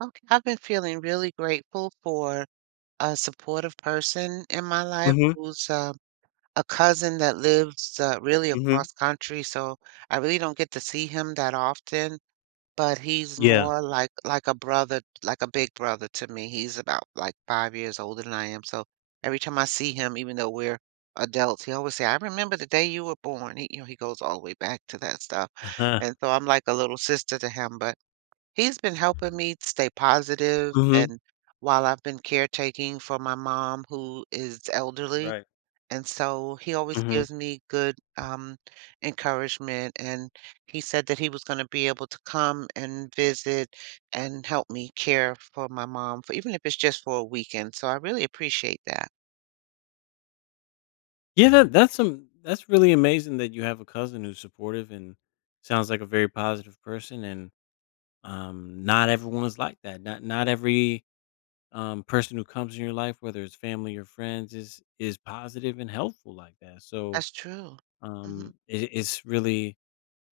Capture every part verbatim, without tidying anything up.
Okay, I've been feeling really grateful for a supportive person in my life Mhm, who's uh, a cousin that lives uh, really mhm. across country, so I really don't get to see him that often, but he's Yeah. more like like a brother, like a big brother to me. He's about like five years older than I am, so every time I see him, even though we're adults, he always say, "I remember the day you were born." He, you know, he goes all the way back to that stuff, Uh-huh. and so I'm like a little sister to him, but. He's been helping me stay positive, Mhm. and while I've been caretaking for my mom who is elderly, Right. and so he always Mhm. gives me good, um, encouragement, and he said that he was gonna be able to come and visit and help me care for my mom for even if it's just for a weekend, so I really appreciate that. Yeah, that that's some that's really amazing that you have a cousin who's supportive and sounds like a very positive person and, um, not everyone is like that. Not not every, um, person who comes in your life, whether it's family or friends, is is positive and helpful like that. So, That's true. Mhm. um, it it's really,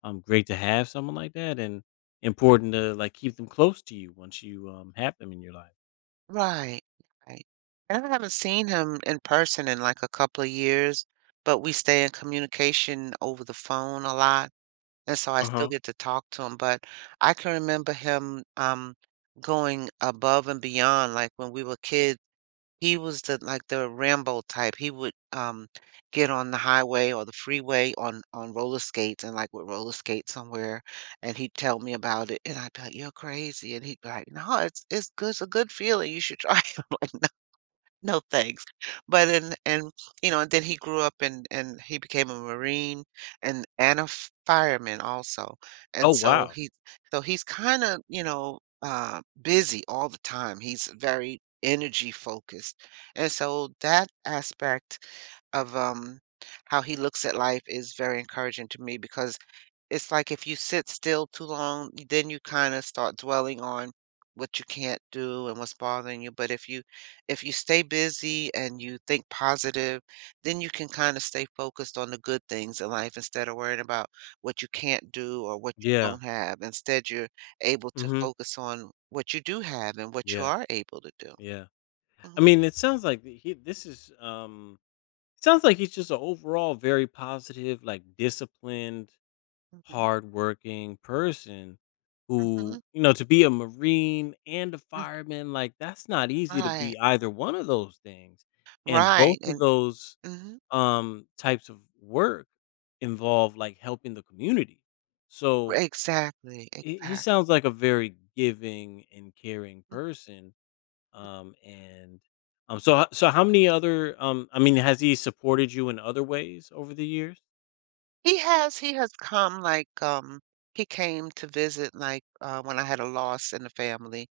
um, great to have someone like that and important to, like, keep them close to you once you, um, have them in your life. Right, right. And I haven't seen him in person in, like, a couple of years, but we stay in communication over the phone a lot, and so I still Uh-huh. get to talk to him, but I can remember him, um, going above and beyond, like, when we were kids he was the like the Rambo type. He would, um, get on the highway or the freeway on on roller skates and, like, would roller skate somewhere, and he'd tell me about it, and I'd be like, "You're crazy," and he'd be like, "No, it's it's good it's a good feeling, you should try it." I'm like no, thanks. But and and, you know, and then he grew up and and he became a Marine and and a f fireman also. Oh, And so wow. he so he's kinda, you know, uh, busy all the time. He's very energy focused. And so that aspect of, um, how he looks at life is very encouraging to me because it's like if you sit still too long, then you kinda start dwelling on what you can't do and what's bothering you, but if you if you stay busy and you think positive, then you can kinda stay focused on the good things in life instead of worrying about what you can't do or what you Yeah. don't have. Instead, you're able to Mhm. focus on what you do have and what you Yeah, are able to do. yeah. Mhm, I mean, it sounds like th- he. This is um. Sounds like he's just an overall very positive, like disciplined, mhm, hardworking person. mhm, Who you know to be a marine and a mm, fireman, like that's not easy to right, be either one of those things. And both right, of and those mhm, um types of work involve like helping the community. So exactly, he, he exactly. sounds like a very giving and caring person. Um, and um, so h- so how many other um, I mean, has he supported you in other ways over the years? He has he has come, like, um, he came to visit, like, uh, when I had a loss in the family,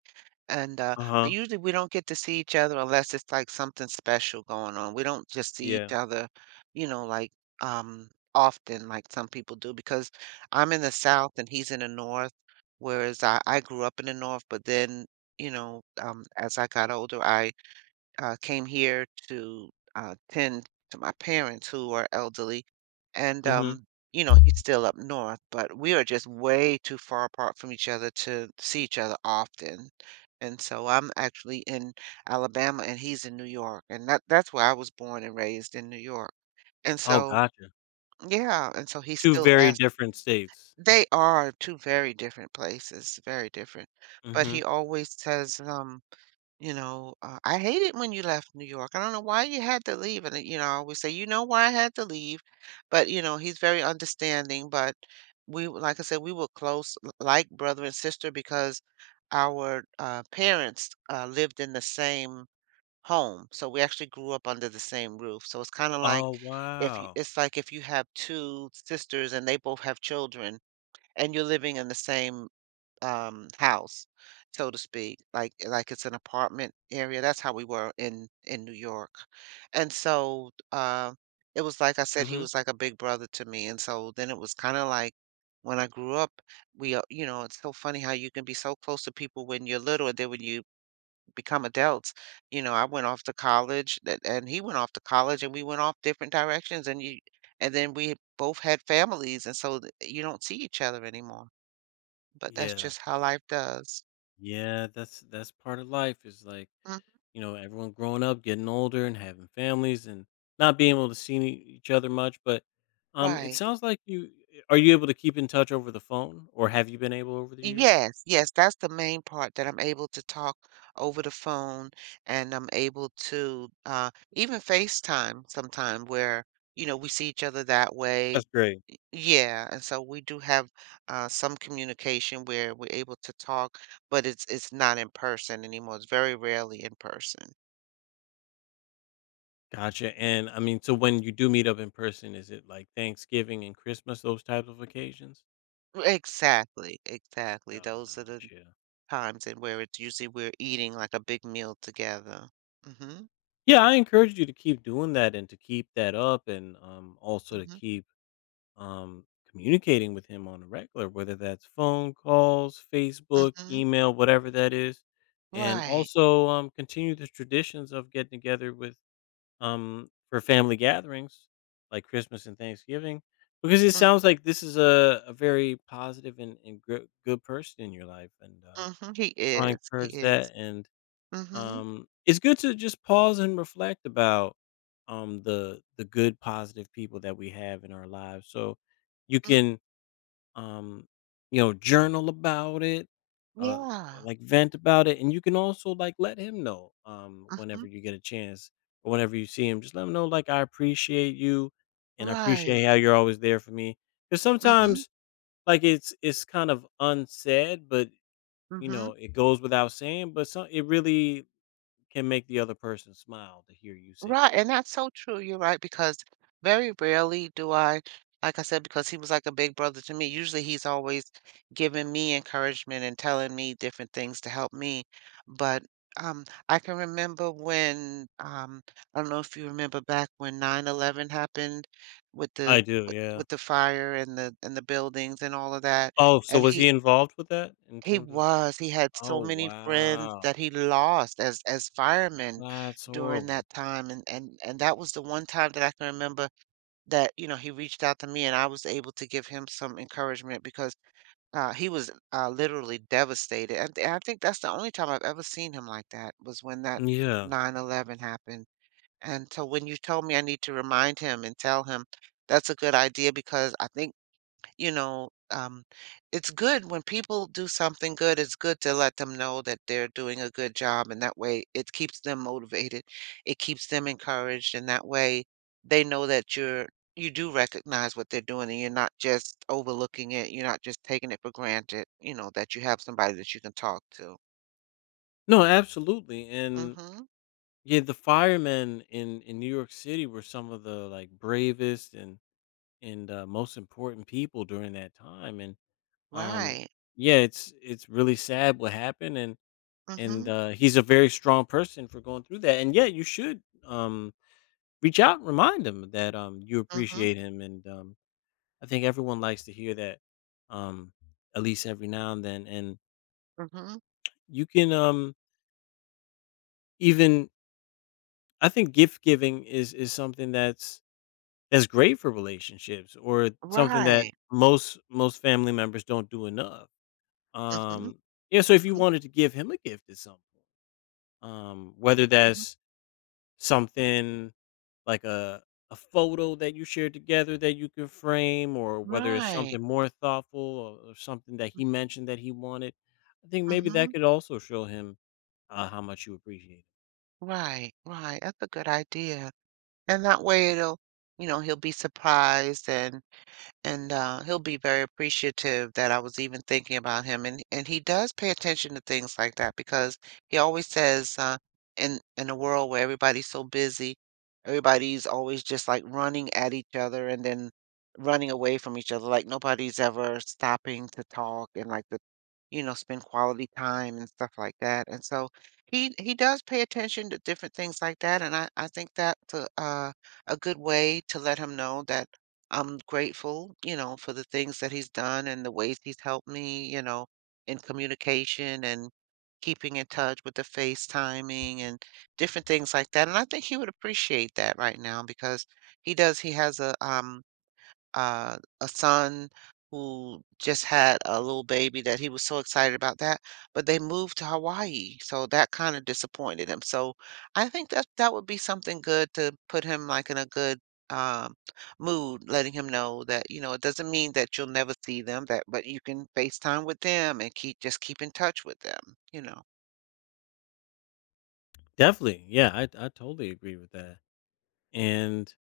and, uh Uh huh. but usually we don't get to see each other unless it's, like, something special going on. We don't just see Yeah. each other, you know, like, um, often like some people do because I'm in the South and he's in the North, whereas I I grew up in the North, but then, you know, um, as I got older, I uh, came here to uh, tend to my parents who are elderly. And, Mm-hmm. um, you know, he's still up north, but we are just way too far apart from each other to see each other often. And so I'm actually in Alabama and he's in New York. And that, that's where I was born and raised in New York. And Oh, so, gotcha. yeah. And so he Two still very asks, different states. they are two very different places, very different. But Mm-hmm. he always says, um, you know, uh, I hate it when you left New York. I don't know why you had to leave. And, uh, you know, I always say, you know why I had to leave. But, you know, he's very understanding. But we, w- like I said, we were close, l- like brother and sister, because our uh, parents uh, lived in the same home. So we actually grew up under the same roof. So it's kind of like Oh, if you, wow. it's like if you have two sisters and they both have children and you're living in the same um, house, so to speak, like eh, like it's an apartment area. That's how we were in in New York, and so uh, it was like I said, he Mm-hmm. was like a big brother to me, and so then it was kind of like when I grew up, we uh, you know it's so funny how you can be so close to people when you're little, and then when you become adults, you know I went off to college, that and he went off to college, and we went off different directions, and you and then we both had families, and so th- you don't see each other anymore. But that's Yeah. just how life does. Yeah. That's that's part of life. Is like, Mhm, you know, everyone growing up, getting older, and having families, and not being able to see any- each other much. But um, it right. sounds like you are you able to keep in touch over the phone, or have you been able over the years? Yes, yes, that's the main part that I'm able to talk over the phone and I'm able to uh even FaceTime sometime where, you know, we see each other that way. That's great. Yeah, and so we do have uh some communication where we're able to talk, but it's it's not in person anymore. It's very rarely in person. Gotcha. And I mean, so when you do meet up in person, is it like Thanksgiving and Christmas, those types of occasions? Exactly, exactly. Those are the Gotcha. times and where it's usually we're eating like a big meal together. Hmm. Yeah, I encourage you to keep doing that and to keep that up and um, also to Mhm, keep um, communicating with him on a regular, whether that's phone calls, Facebook, mhm. email, whatever that is. And Right. also um, continue the traditions of getting together with um, for family gatherings like Christmas and Thanksgiving, because it Mm, sounds like this is a, a very positive and, and good, good person in your life. And uh, mhm. He so I is, he encourage is. that. And Mhm, um, it's good to just pause and reflect about um, the the good, positive people that we have in our lives. So you mm. can um, you know, journal about it, uh, Yeah. like vent about it, and you can also like let him know um, whenever Mhm. you get a chance or whenever you see him, just let him know like I appreciate you, and I Right. appreciate how you're always there for me. Because Mhm, sometimes like it's it's kind of unsaid, but you mhm. know it goes without saying, but some it really can make the other person smile to hear you say that. Right, and that's so true, you're right, because very rarely do I like I said, because he was like a big brother to me, usually he's always giving me encouragement and telling me different things to help me, but, um, I can remember when, um I don't know if you remember back when nine eleven happened with the I do, with yeah. with the fire and the and the buildings and all of that, Oh, so and was he he involved with that in he terms of? was. He had Oh, so many friends wow, that he lost as as firemen that's during horrible. that time, and and and that was the one time that I can remember that, you know, he reached out to me and I was able to give him some encouragement because uh, he was uh, literally devastated. And, and I think that's the only time I've ever seen him like that was when that Yeah. nine eleven happened. And so when you told me I need to remind him and tell him, that's a good idea because I think you know, um, it's good when people do something good, it's good to let them know that they're doing a good job, and that way it keeps them motivated. It keeps them encouraged, and that way they know that you're you do recognize what they're doing and you're not just overlooking it, you're not just taking it for granted, you know, that you have somebody that you can talk to. No, absolutely. And Mm-hmm. yeah, the firemen in in New York City were some of the like bravest and and uh, most important people during that time. And um, Right. yeah, it's it's really sad what happened. And and Hmm. uh, he's a very strong person for going through that. And yeah, you should um reach out and remind him that um you Hmm. appreciate him. And um, I think everyone likes to hear that um at least every now and then. And Hmm. you can um even I think gift giving is is something that's that's great for relationships or something that Right. most most family members don't do enough. Mm-hmm. Um yeah, so if you wanted to give him a gift at some point, um, whether Hmm. that's something like a a photo that you shared together that you can frame, or whether it's Right. something more thoughtful or, or something that he mentioned that he wanted, I think maybe that Hmm. could also show him uh, how much you appreciate. it. Right, right. That's a good idea. And that way it'll you know, he'll be surprised and, and uh, he'll be very appreciative that I was even thinking about him. And and he does pay attention to things like that because he always says, uh, in in a world where everybody's so busy, everybody's always just like running at each other and then running away from each other. Like nobody's ever stopping to talk and like the, you know, spend quality time and stuff like that. And so he he does pay attention to different things like that. And I I think that's a uh, a good way to let him know that I'm grateful, you know, for the things that he's done and the ways he's helped me, you know, in communication and keeping in touch with the FaceTiming and different things like that. And I think he would appreciate that right now because he does, he has a um uh, a son who just had a little baby that he was so excited about that, but they moved to Hawaii, so that kind of disappointed him. So I think that that would be something good to put him like in a good um, mood, letting him know that you know it doesn't mean that you'll never see them, that but you can FaceTime with them and keep just keep in touch with them. You know. Definitely, yeah, I I totally agree with that. And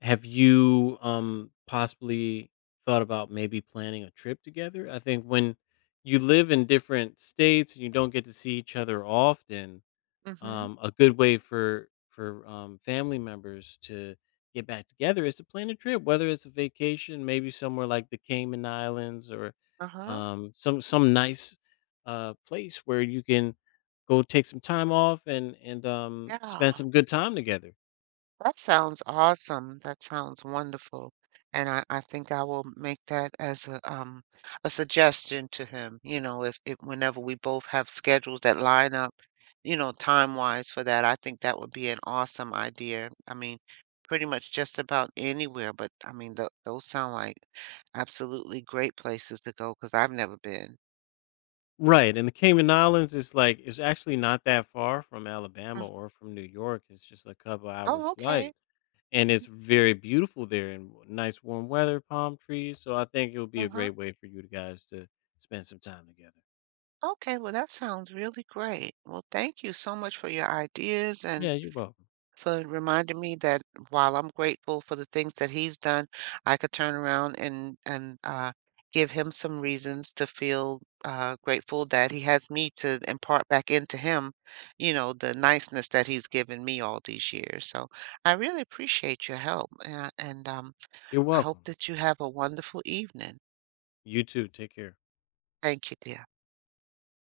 have you, um, possibly thought about maybe planning a trip together? I think when you live in different states and you don't get to see each other often, Mm-hmm. um, a good way for for, um, family members to get back together is to plan a trip, whether it's a vacation, maybe somewhere like the Cayman Islands or, Uh-huh. um, some some nice, uh, place where you can go take some time off and and, um, Yeah. spend some good time together. That sounds awesome. That sounds wonderful. And I, I think I will make that as a um a suggestion to him, you know, if, if whenever we both have schedules that line up, you know, time-wise for that, I think that would be an awesome idea. I mean, pretty much just about anywhere, but I mean, th those sound like absolutely great places to go because I've never been. Right, and the Cayman Islands is, like is actually not that far from Alabama Mm. or from New York, it's just a couple hours Oh, okay. flight, and it's very beautiful there and w- nice warm weather, palm trees, so I think it'll be a Uh-huh. great way for you guys to spend some time together. Okay, well, that sounds really great. Well, thank you so much for your ideas and Yeah, you're welcome. for reminding me that while I'm grateful for the things that he's done, I could turn around and and uh, give him some reasons to feel uh, grateful that he has me to impart back into him, you know, the niceness that he's given me all these years. So I really appreciate your help, and I, and um, You're I hope welcome. that you have a wonderful evening. You too, take care. Thank you, dear.